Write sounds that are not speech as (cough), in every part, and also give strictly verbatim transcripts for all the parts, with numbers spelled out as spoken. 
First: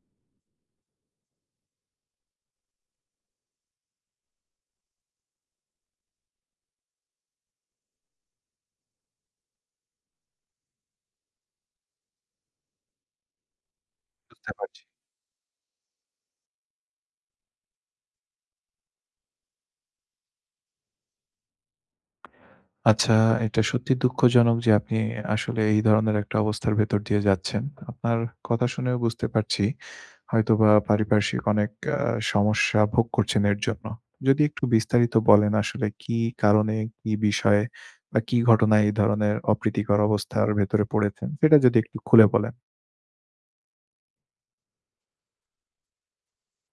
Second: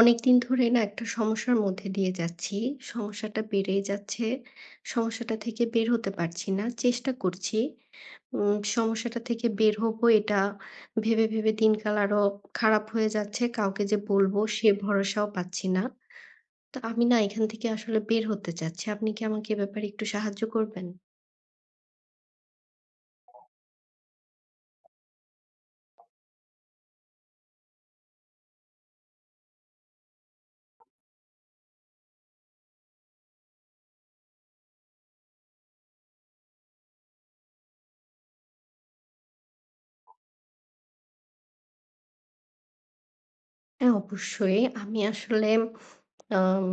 অনেকদিন ধরে না একটা সমস্যার মধ্যে দিয়ে যাচ্ছি। সমস্যাটা বেড়েই যাচ্ছে। সমস্যাটা থেকে বের হতে পারছি না। চেষ্টা করছি। উম সমস্যাটা থেকে বের হবো এটা ভেবে, ভেবে দিনকাল আরো খারাপ হয়ে যাচ্ছে। কাউকে যে বলবো বুঝতে সে পারছি। ভরসাও পাচ্ছি না। তো আমি না এখান থেকে আসলে বের হতে চাচ্ছি। আপনি কি আমাকে এ ব্যাপারে একটু সাহায্য করবেন? আচ্ছা, এটা সত্যি দুঃখজনক যে আপনি আসলে এই ধরনের একটা অবস্থার ভেতর দিয়ে যাচ্ছেন। আপনার কথা শুনেও বুঝতে পারছি হয়তোবা পারিপার্শ্বিক অনেক আ সমস্যা ভোগ করছেন এর জন্য। যদি একটু বিস্তারিত বলেন আসলে কি কারণে, কি বিষয়ে বা কি ঘটনায় এই ধরনের অপ্রীতিকর অবস্থার ভেতরে পড়েছেন, সেটা যদি একটু খুলে বলেন। হ্যাঁ, অবশ্যই। আমি আসলে আম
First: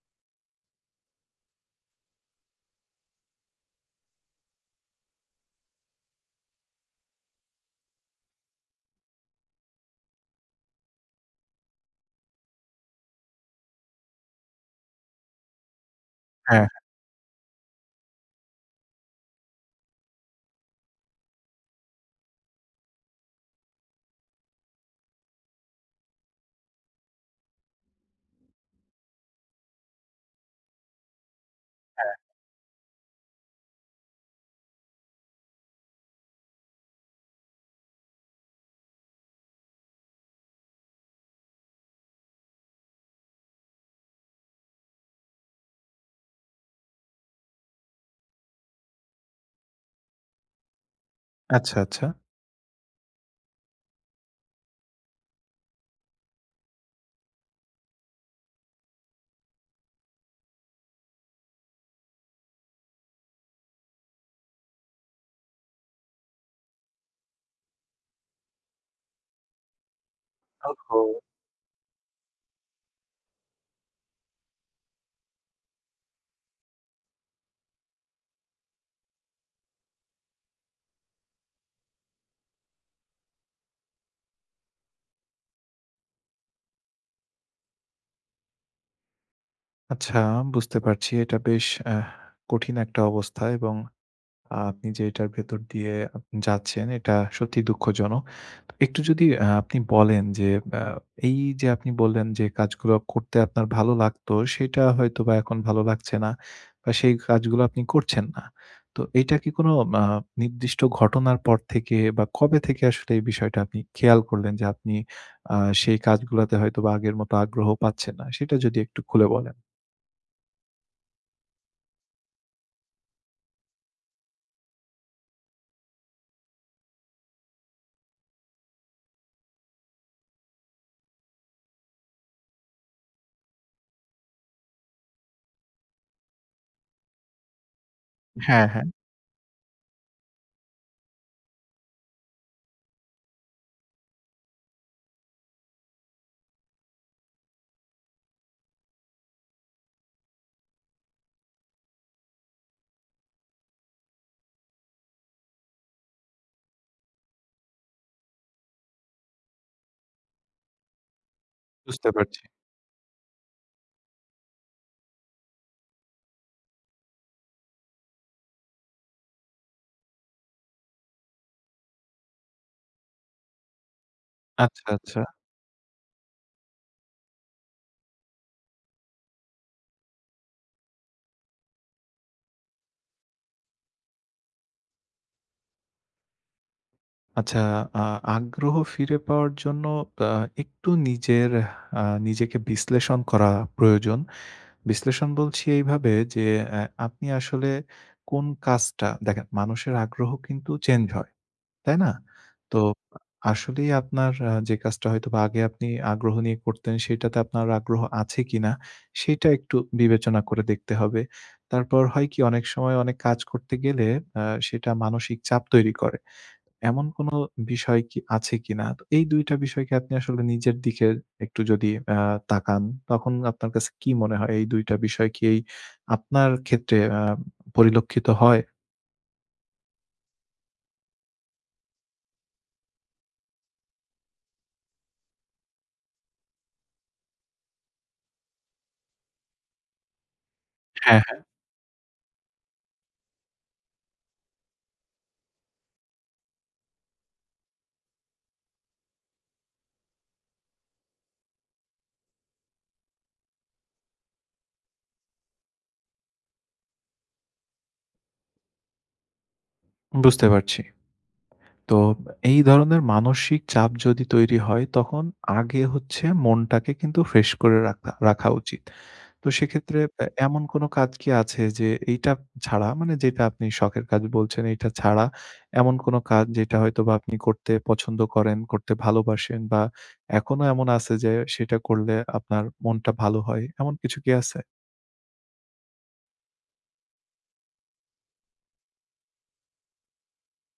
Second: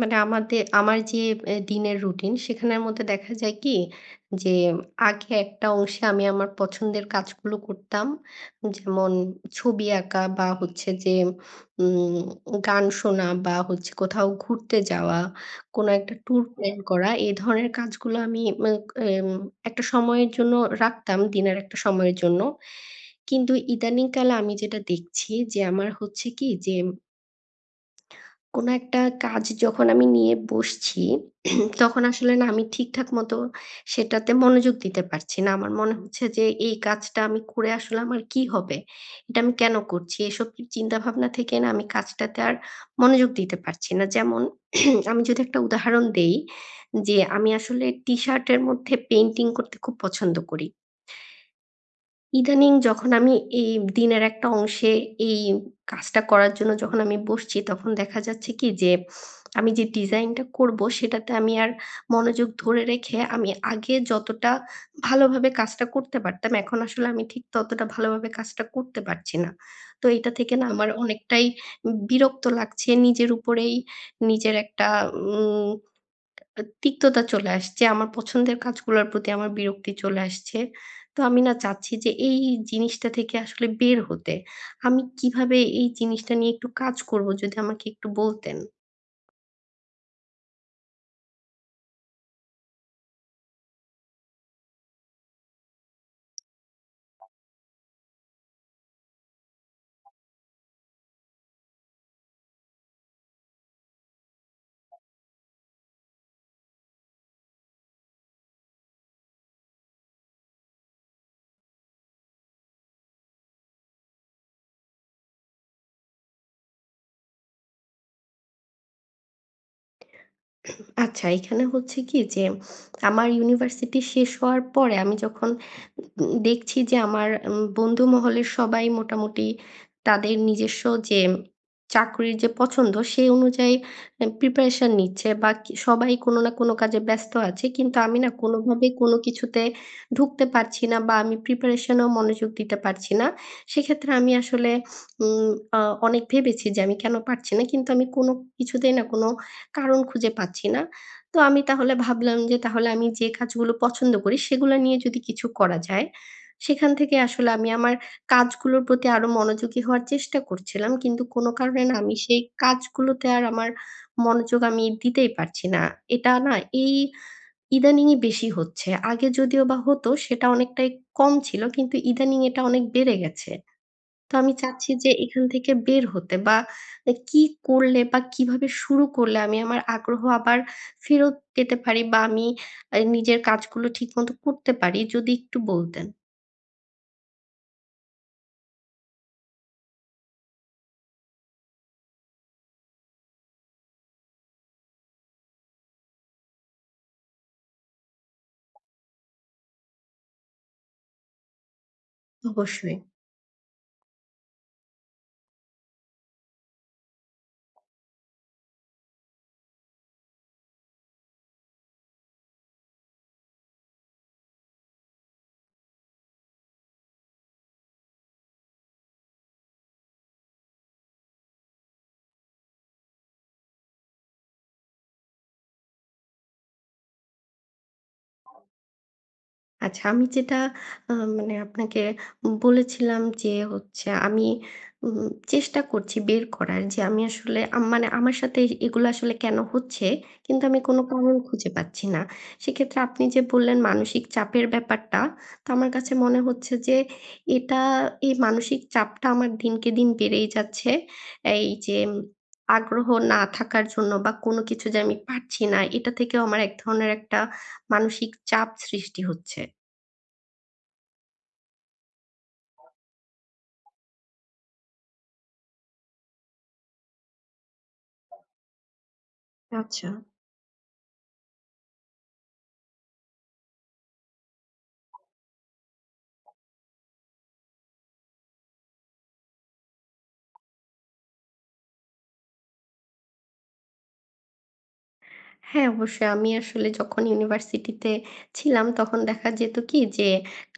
মানে আমাদের আমার যে এ দিনের রুটিন সেখানের মধ্যে দেখা যায় কি? যে আগে একটা অংশে আমি আমার পছন্দের কাজগুলো করতাম। যেমন ছবি আঁকা বা হচ্ছে যে উম গান শোনা বা হচ্ছে কোথাও ঘুরতে যাওয়া, কোনো একটা ট্যুর হ্যাঁ, প্ল্যান হ্যাঁ। করা। এই ধরনের কাজগুলো আমি মা এম একটা সময়ের জন্য রাখতাম, দিনের একটা সময়ের জন্য। কিন্তু ইদানিংকালে আমি যেটা দেখছি যে আমার হচ্ছে কি? যে কোনো একটা কাজ যখন আমি নিয়ে বসছি, তখন আসলে না আমি ঠিকঠাক মতো সেটাতে মনোযোগ দিতে পারছি না। আমার মনে হচ্ছে যে এই কাজটা আমি করে আসলে আমার কি হবে? এটা আমি কেন করছি? এসব চিন্তা ভাবনা থেকে না আমি কাজটাতে আর মনোযোগ দিতে পারছি না। যেমন (clears throat) আমি যদি একটা উদাহরণ দেই, যে আমি আসলে টি-শার্টের মধ্যে পেইন্টিং করতে খুব পছন্দ করি। আচ্ছা, আচ্ছা। ইদানিং যখন আমি এই দিনের একটা অংশে এই কাজটা করার জন্য যখন আমি বসছি, তখন দেখা যাচ্ছে কি যে, আমি যে ডিজাইনটা করবো সেটাতে আমি আর মনোযোগ ধরে রেখে আমি আগে যতটা ভালোভাবে কাজটা করতে পারতাম, এখন আসলে আমি ঠিক ততটা ভালোভাবে কাজটা করতে পারছি না। তো এটা থেকে না আমার ওহো! অনেকটাই বিরক্ত লাগছে। নিজের উপরেই নিজের একটা উম আ তিক্ততা চলে আসছে। আমার পছন্দের কাজগুলোর প্রতি আমার বিরক্তি চলে আসছে। তো আমি না চাচ্ছি যে এই জিনিসটা থেকে আসলে বের হতে। আমি কিভাবে এই জিনিসটা নিয়ে একটু কাজ করব, যদি আমাকে একটু বলতেন? আচ্ছা, বুঝতে পারছি। এটা বেশ আহ কঠিন একটা অবস্থা, এবং আপনি যে এটার ভেতর দিয়ে আপনি যাচ্ছেন এটা সত্যিই দুঃখজনক। তো একটু যদি আ আপনি বলেন যে আ এই যে আপনি বললেন যে কাজগুলো করতে আপনার ভালো লাগতো সেটা হয়তোবা এখন ভালো লাগছে না বা সেই কাজগুলো আপনি করছেন না। তো এইটা কি কোনো আ নির্দিষ্ট ঘটনার পর থেকে বা কবে থেকে আসলে এই বিষয়টা আপনি খেয়াল করলেন যে আপনি আ সেই কাজগুলাতে হয়তোবা আগের মতো আগ্রহ পাচ্ছেন না? সেটা যদি একটু খুলে বলেন। আচ্ছা, এখানে হচ্ছে কি যে, আমার ইউনিভার্সিটি শেষ হওয়ার পরে আমি যখন উম দেখছি যে আমার উম বন্ধু মহলের সবাই মোটামুটি তাদের নিজস্ব যে চাকরির যে পছন্দ, সেই অনুযায়ী অ্যা প্রিপারেশন নিচ্ছে, বা কি সবাই কোনো না কোনো কাজে ব্যস্ত আছে। কিন্তু আমি না হ্যাঁ, হ্যাঁ। কোনোভাবেই কোনো কিছুতে ঢুকতে পারছি না, বা আমি প্রিপারেশন এও মনোযোগ দিতে পারছি না। সেক্ষেত্রে আমি আসলে উম আ অনেক ভেবেছি যে আমি কেন পারছি না। কিন্তু আমি কোনো কিছুতেই না কোনো কারণ খুঁজে পাচ্ছি না। তো আমি তাহলে ভাবলাম যে, তাহলে আমি যে কাজগুলো পছন্দ করি সেগুলা নিয়ে যদি কিছু করা যায়, সেখান থেকে আসলে আমি আমার কাজগুলোর প্রতি আরো মনোযোগী হওয়ার চেষ্টা করছিলাম। কিন্তু কোনো কারণে না বুঝতে আমি সেই পারছি। কাজগুলোতে আর আমার মনোযোগ আমি দিতেই পারছি না। এটা না এই ইদানিংই বেশি হচ্ছে। আগে যদিও বা হতো, সেটা অনেকটাই কম ছিল। কিন্তু ইদানিং এটা অনেক বেড়ে গেছে। তো আমি আচ্ছা, চাচ্ছি যে আচ্ছা। এখান থেকে বের হতে, বা এ কি করলে বা কিভাবে শুরু করলে আমি আমার আগ্রহ আবার ফেরত পেতে পারি, বা আমি আ নিজের কাজগুলো ঠিকমতো করতে পারি, যদি একটু বলতেন? আচ্ছা, আ আগ্রহ ফিরে পাওয়ার জন্য আ একটু নিজের আ নিজেকে বিশ্লেষণ করা প্রয়োজন। বিশ্লেষণ বলছি এইভাবে যে, অ্যা আপনি আসলে কোন কাজটা দেখেন, মানুষের আগ্রহ কিন্তু চেঞ্জ হয়, তাই না? তো অবশ্যই। আসলেই আপনার আ যে কাজটা হয়তোবা আগে আপনি আগ্রহ নিয়ে করতেন সেটাতে আপনার আগ্রহ আছে কিনা সেটা একটু বিবেচনা করে দেখতে হবে। তারপর হয় কি, অনেক সময় অনেক কাজ করতে গেলে আ সেটা মানসিক চাপ তৈরি করে। এমন কোনো বিষয় কি আছে কিনা? তো এই দুই টা বিষয়কে আপনি আসলে নিজের দিকে একটু যদি আ তাকান, তখন আপনার কাছে কি মনে হয়? এই দুই টা বিষয় কি এই আপনার ক্ষেত্রে আ পরিলক্ষিত হয়? আচ্ছা, আমি যেটা আ মানে আপনাকে বলেছিলাম যে হচ্ছে, আমি উম চেষ্টা করছি বের করার যে আমি আসলে, আম মানে আমার সাথে এগুলো আসলে কেন হচ্ছে? কিন্তু আমি কোনো হ্যাঁ, কারণ হ্যাঁ। খুঁজে পাচ্ছি না। সেক্ষেত্রে আপনি যে বললেন মানসিক চাপের ব্যাপারটা, তো আমার কাছে মনে হচ্ছে যে এটা এই মানসিক চাপটা আমার দিনকে দিন বেড়েই যাচ্ছে। এই যে উম, আগ্রহ না থাকার জন্য বা কোনো কিছু যে আমি পারছি না, এটা থেকেও আমার এক ধরনের একটা মানসিক চাপ সৃষ্টি হচ্ছে। বুঝতে পারছি। তো এই ধরনের মানসিক চাপ যদি তৈরি হয়, তখন আগে হচ্ছে মনটাকে কিন্তু ফ্রেশ করে রাখা রাখা উচিত। তো সেক্ষেত্রে আচ্ছা। অ্যা এমন কোনো কাজ কি আছে যে এইটা ছাড়া, মানে যেটা আপনি শখের কাজ বলছেন, এইটা ছাড়া এমন কোনো কাজ যেটা হয়তোবা আপনি করতে পছন্দ করেন, করতে ভালোবাসেন, বা এখনো এমন আছে যে সেটা করলে আপনার মনটা ভালো হয়, এমন কিছু কি আছে? হ্যাঁ, অবশ্যই। আমি আসলে যখন ইউনিভার্সিটিতে ছিলাম, তখন দেখা যেত কি যে,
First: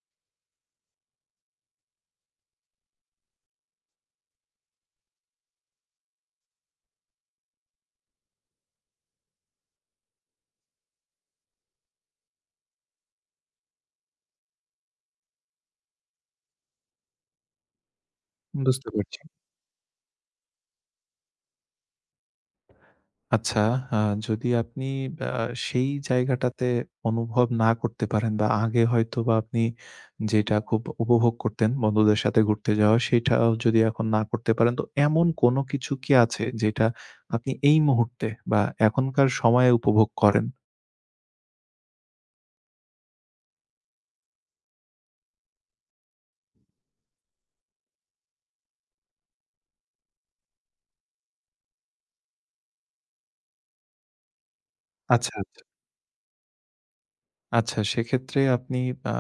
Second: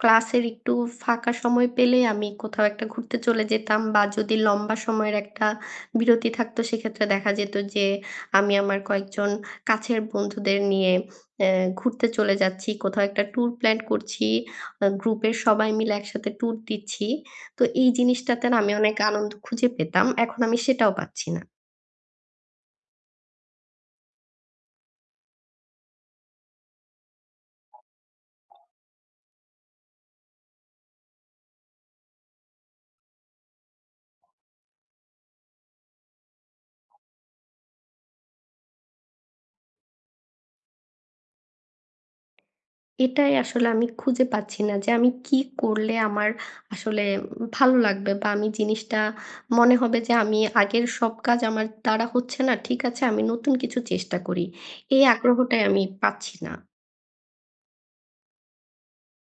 ক্লাসের একটু ফাঁকা সময় পেলেই আমি কোথাও একটা ঘুরতে চলে যেতাম, বা যদি লম্বা সময়ের একটা বিরতি থাকতো, সেক্ষেত্রে দেখা যেত যে, আমি আমার কয়েকজন কাছের বন্ধুদের নিয়ে অ্যা ঘুরতে চলে যাচ্ছি। কোথাও একটা ট্যুর প্ল্যান করছি। আ গ্রুপের সবাই মিলে একসাথে ট্যুর দিচ্ছি। তো এই জিনিসটাতে না আমি বুঝতে অনেক পারছি। আনন্দ খুঁজে পেতাম। এখন আমি সেটাও পাচ্ছি না। আচ্ছা, আ যদি আপনি আ সেই জায়গাটাতে অনুভব না করতে পারেন বা আগে হয়তোবা আপনি যেটা খুব উপভোগ করতেন বন্ধুদের সাথে ঘুরতে যাওয়া, সেটাও যদি এখন না করতে পারেন, তো এমন কোনো কিছু কি আছে যেটা আপনি এই মুহূর্তে বা এখনকার সময়ে উপভোগ করেন? এটাই আসলে আমি খুঁজে পাচ্ছি না যে আমি কি করলে আমার আসলে ভালো লাগবে, বা আমি জিনিসটা মনে হবে যে আমি আগের সব কাজ আমার দ্বারা হচ্ছে না, ঠিক আছে আমি নতুন কিছু চেষ্টা করি। এই আচ্ছা। আগ্রহটাই আমি পাচ্ছি না। আচ্ছা, সেক্ষেত্রে আপনি আ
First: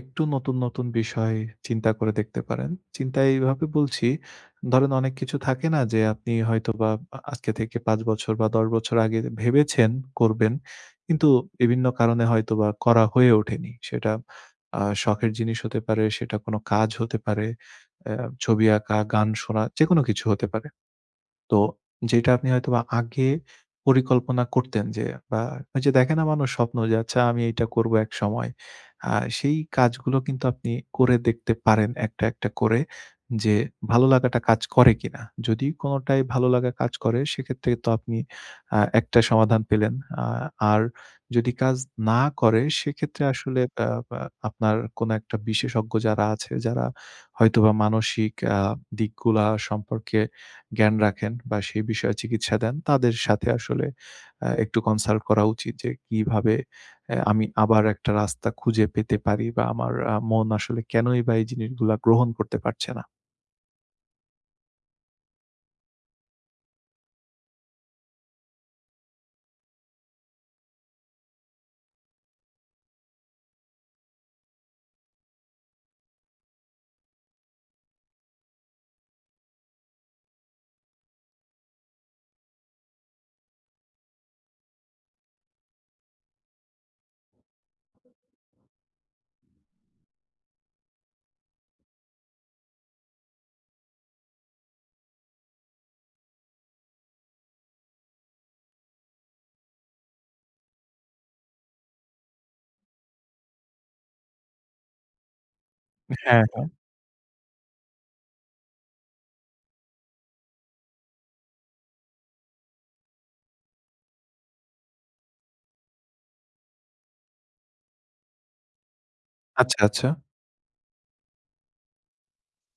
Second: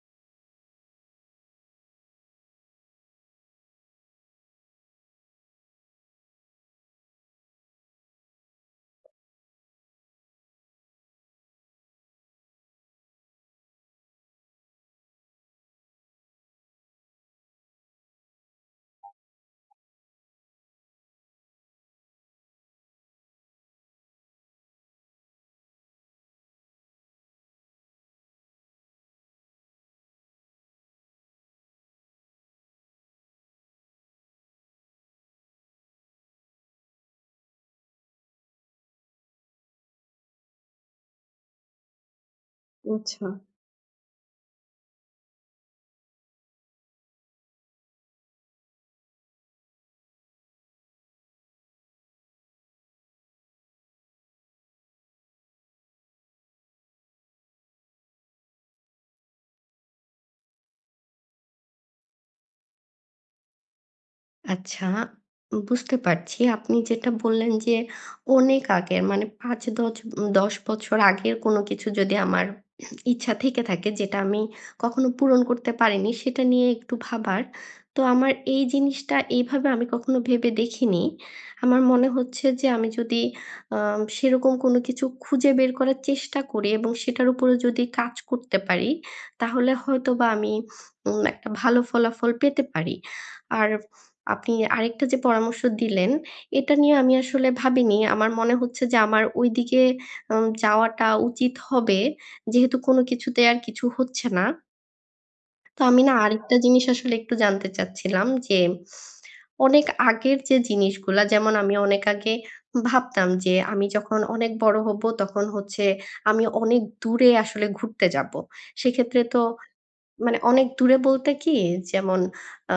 একটু নতুন, নতুন বিষয় চিন্তা করে দেখতে পারেন। চিন্তা এইভাবে বলছি, ধরেন অনেক কিছু থাকে না যে আপনি হয়তোবা আ আজকে থেকে পাঁচ বছর বা দশ বছর আগে ভেবেছেন করবেন। কিন্তু বিভিন্ন কারণে হয়তোবা করা হয়ে ওঠেনি। সেটা আ শখের জিনিস হতে পারে, সেটা কোনো কাজ হতে পারে, অ্যা ছবি আঁকা, গান শোনা, যেকোনো কিছু হতে পারে। তো যেটা আপনি হয়তোবা আগে পরিকল্পনা করতেন যে, বা ওই যে দেখে না মানুষ স্বপ্ন যে আচ্ছা আমি এইটা করব একসময়। আ সেই কাজগুলো কিন্তু আপনি করে দেখতে পারেন একটা, একটা করে যে ভালো লাগাটা কাজ করে কিনা? যদি কোনটাই ভালো লাগা কাজ করে সেক্ষেত্রে তো আপনি আ একটা সমাধান পেলেন। আ আর যদি কাজ না করে সেক্ষেত্রে আসলে আ আ আপনার কোন একটা বিশেষজ্ঞ যারা আছে যারা হয়তোবা মানসিক আ দিকগুলা সম্পর্কে জ্ঞান রাখেন বা সেই বিষয়ে চিকিৎসা দেন, তাদের সাথে আসলে আ একটু কনসাল্ট করা উচিত যে কিভাবে অ্যা আমি আবার একটা রাস্তা খুঁজে পেতে পারি বা আমার আ মন আসলে কেনই বা এই জিনিসগুলা গ্রহণ করতে পারছে না। আচ্ছা, বুঝতে পারছি। আপনি যেটা বললেন যে অনেক আগের, মানে পাঁচ দশ উম দশ বছর আগের কোনো কিছু যদি আমার ইচ্ছা থেকে থাকে যেটা আমি কখনো পূরণ করতে পারিনি, সেটা নিয়ে একটু ভাবার। তো আমার এই জিনিসটা এইভাবে আমি কখনো ভেবে দেখিনি। আমার মনে হচ্ছে যে আমি যদি আম সেরকম কোনো কিছু খুঁজে বের করার চেষ্টা করি এবং সেটার উপরে যদি কাজ করতে পারি, তাহলে হয়তোবা আমি উম একটা ভালো ফলাফল পেতে পারি। আর আপনি আরেকটা যে পরামর্শ দিলেন, এটা নিয়ে আমি আসলে ভাবিনি। আমার মনে হচ্ছে যে আমার ঐদিকে উম যাওয়াটা উচিত হবে। যেহেতু কোনো কিছুতে আর কিছু হচ্ছে না। তো আমি না হ্যাঁ, আরেকটা হ্যাঁ। জিনিস আসলে একটু জানতে চাচ্ছিলাম যে, অনেক আগের যে জিনিসগুলা, যেমন আমি অনেক আগে ভাবতাম যে আমি যখন অনেক বড় হব তখন হচ্ছে আমি অনেক দূরে আসলে ঘুরতে যাব। সেক্ষেত্রে তো আচ্ছা, আচ্ছা। মানে অনেক দূরে বলতে কি, যেমন আ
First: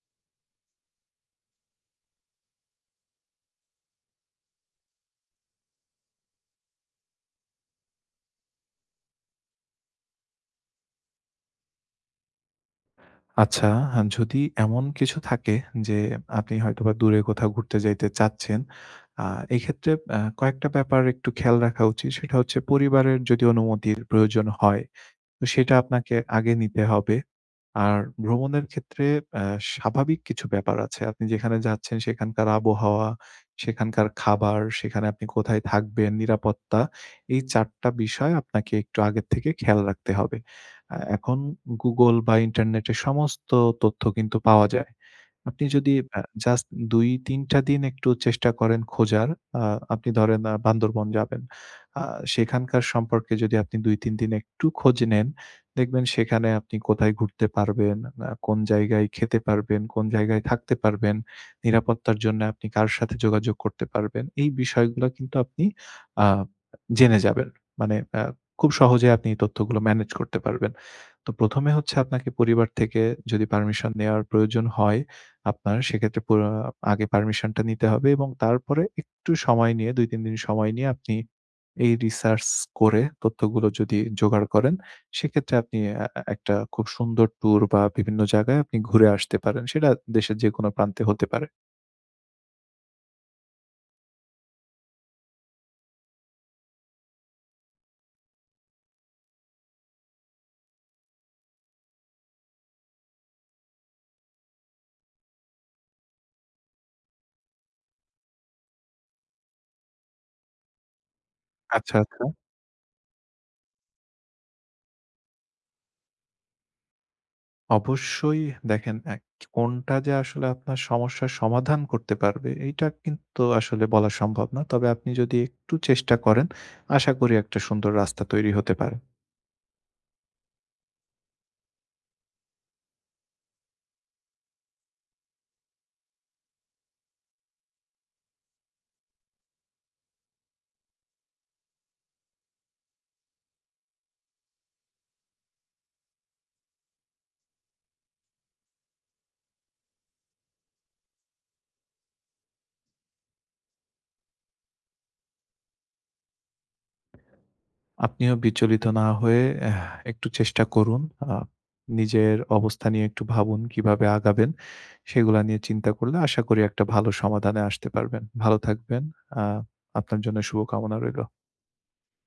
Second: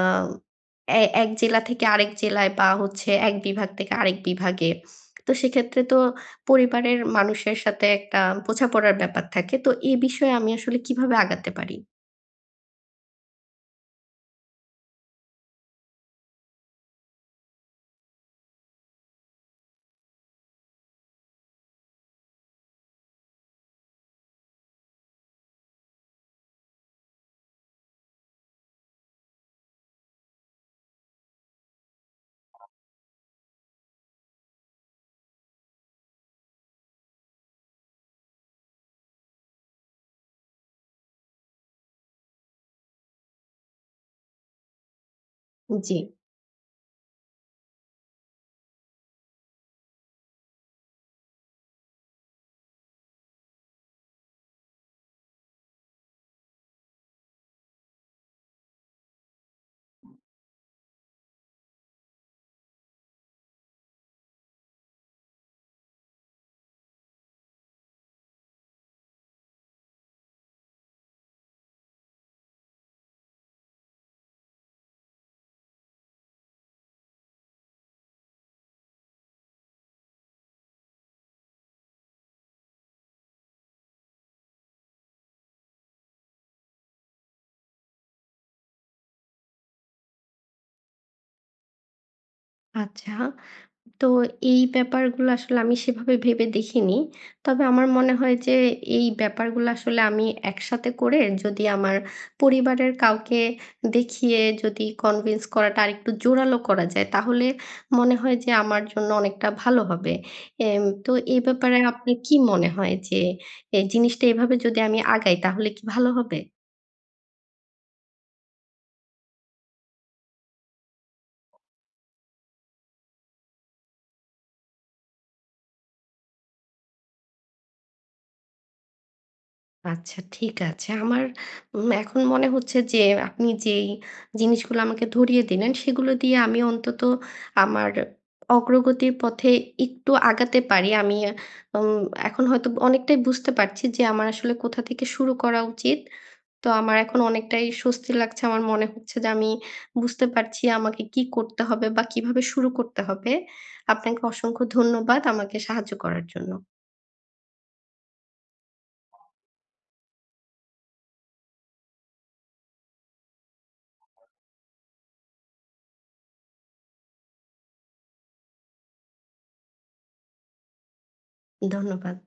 এ এক জেলা থেকে আরেক জেলায়, বা হচ্ছে এক বিভাগ থেকে আরেক বিভাগে। তো সেক্ষেত্রে তো পরিবারের মানুষের সাথে একটা বোঝাপড়ার ব্যাপার থাকে। তো এ বিষয়ে আমি আসলে কিভাবে আগাতে পারি? আচ্ছা, হ্যাঁ, যদি এমন কিছু থাকে যে আপনি হয়তোবা দূরে কোথাও ঘুরতে যাইতে চাচ্ছেন, আ এক্ষেত্রে আ কয়েকটা ব্যাপার একটু খেয়াল রাখা উচিত। সেটা হচ্ছে পরিবারের যদি অনুমতির প্রয়োজন হয়, তো সেটা আপনাকে আগে নিতে হবে। আর ভ্রমণের ক্ষেত্রে অ্যা স্বাভাবিক কিছু ব্যাপার আছে। আপনি যেখানে যাচ্ছেন সেখানকার আবহাওয়া, সেখানকার খাবার, সেখানে আপনি কোথায় থাকবেন, নিরাপত্তা — এই চার টা বিষয় আপনাকে একটু আগের থেকে খেয়াল রাখতে হবে। আ এখন গুগল বা ইন্টারনেটে সমস্ত তথ্য কিন্তু পাওয়া যায়। আপনি যদি জি। আ জাস্ট দুই তিন টা দিন একটু চেষ্টা করেন খোঁজার, আ আপনি ধরেন আ বান্দরবন যাবেন। আ সেখানকার সম্পর্কে যদি আপনি দুই তিন দিন একটু খোঁজ নেন, দেখবেন সেখানে আপনি কোথায় ঘুরতে পারবেন, আ কোন জায়গায় খেতে পারবেন, কোন জায়গায় থাকতে পারবেন, নিরাপত্তার জন্য আপনি কার সাথে যোগাযোগ করতে পারবেন। এই বিষয়গুলো কিন্তু আপনি আ জেনে যাবেন। মানে আ খুব সহজে আপনি এই তথ্যগুলো ম্যানেজ করতে পারবেন। তো প্রথম এ হচ্ছে আপনাকে পরিবার থেকে যদি পারমিশন নেওয়ার প্রয়োজন হয় আপনার, সেক্ষেত্রে পুর আগে পারমিশনটা নিতে হবে, এবং তারপরে একটু সময় নিয়ে দুই তিন দিন সময় নিয়ে আপনি এই রিসার্চ করে তথ্যগুলো যদি জোগাড় করেন, সেক্ষেত্রে আপনি আ আ- একটা খুব সুন্দর ট্যুর বা বিভিন্ন জায়গায় আপনি ঘুরে আসতে পারেন। সেটা দেশের যেকোনো প্রান্তে হতে পারে। আচ্ছা। তো এই ব্যাপারগুলো আসলে আমি সেভাবে ভেবে দেখিনি। তবে আমার মনে হয় যে এই ব্যাপারগুলো আসলে আমি একসাথে করে যদি আমার পরিবারের কাউকে দেখিয়ে, যদি কনভিন্স করাটা আরেকটু জোরালো করা যায়, তাহলে মনে হয় যে আমার জন্য অনেকটা ভালো হবে। এম তো এই ব্যাপারে আচ্ছা, আপনার আচ্ছা। কি মনে হয় যে এই জিনিসটা এভাবে যদি আমি আগাই, তাহলে কি ভালো হবে? অবশ্যই দেখেন, এক কোনটা যে আসলে আপনার সমস্যার সমাধান করতে পারবে এইটা কিন্তু আসলে বলা সম্ভব না। তবে আপনি যদি একটু চেষ্টা করেন, আশা করি একটা সুন্দর রাস্তা তৈরি হতে পারে। আচ্ছা, ঠিক আছে। আমার উম এখন মনে হচ্ছে যে আপনি যেই জিনিসগুলো আমাকে ধরিয়ে দিলেন, সেগুলো দিয়ে আমি অন্তত আমার অগ্রগতির পথে একটু আগাতে পারি। আমি উম এখন হয়তো অনেকটাই বুঝতে পারছি যে আমার আসলে কোথা থেকে শুরু করা উচিত। তো আমার এখন অনেকটাই স্বস্তি লাগছে। আমার মনে হচ্ছে যে আমি বুঝতে পারছি আমাকে কি করতে হবে বা কিভাবে শুরু করতে হবে। আপনাকে অসংখ্য ধন্যবাদ আমাকে সাহায্য করার জন্য। আপনিও বিচলিত না হয়ে এহ একটু চেষ্টা করুন। আ নিজের অবস্থা নিয়ে একটু ভাবুন কিভাবে আগাবেন, সেগুলা নিয়ে চিন্তা করলে আশা করি একটা ভালো সমাধানে আসতে পারবেন। ভালো থাকবেন। আ আপনার জন্য শুভকামনা রইল। ধন্যবাদ।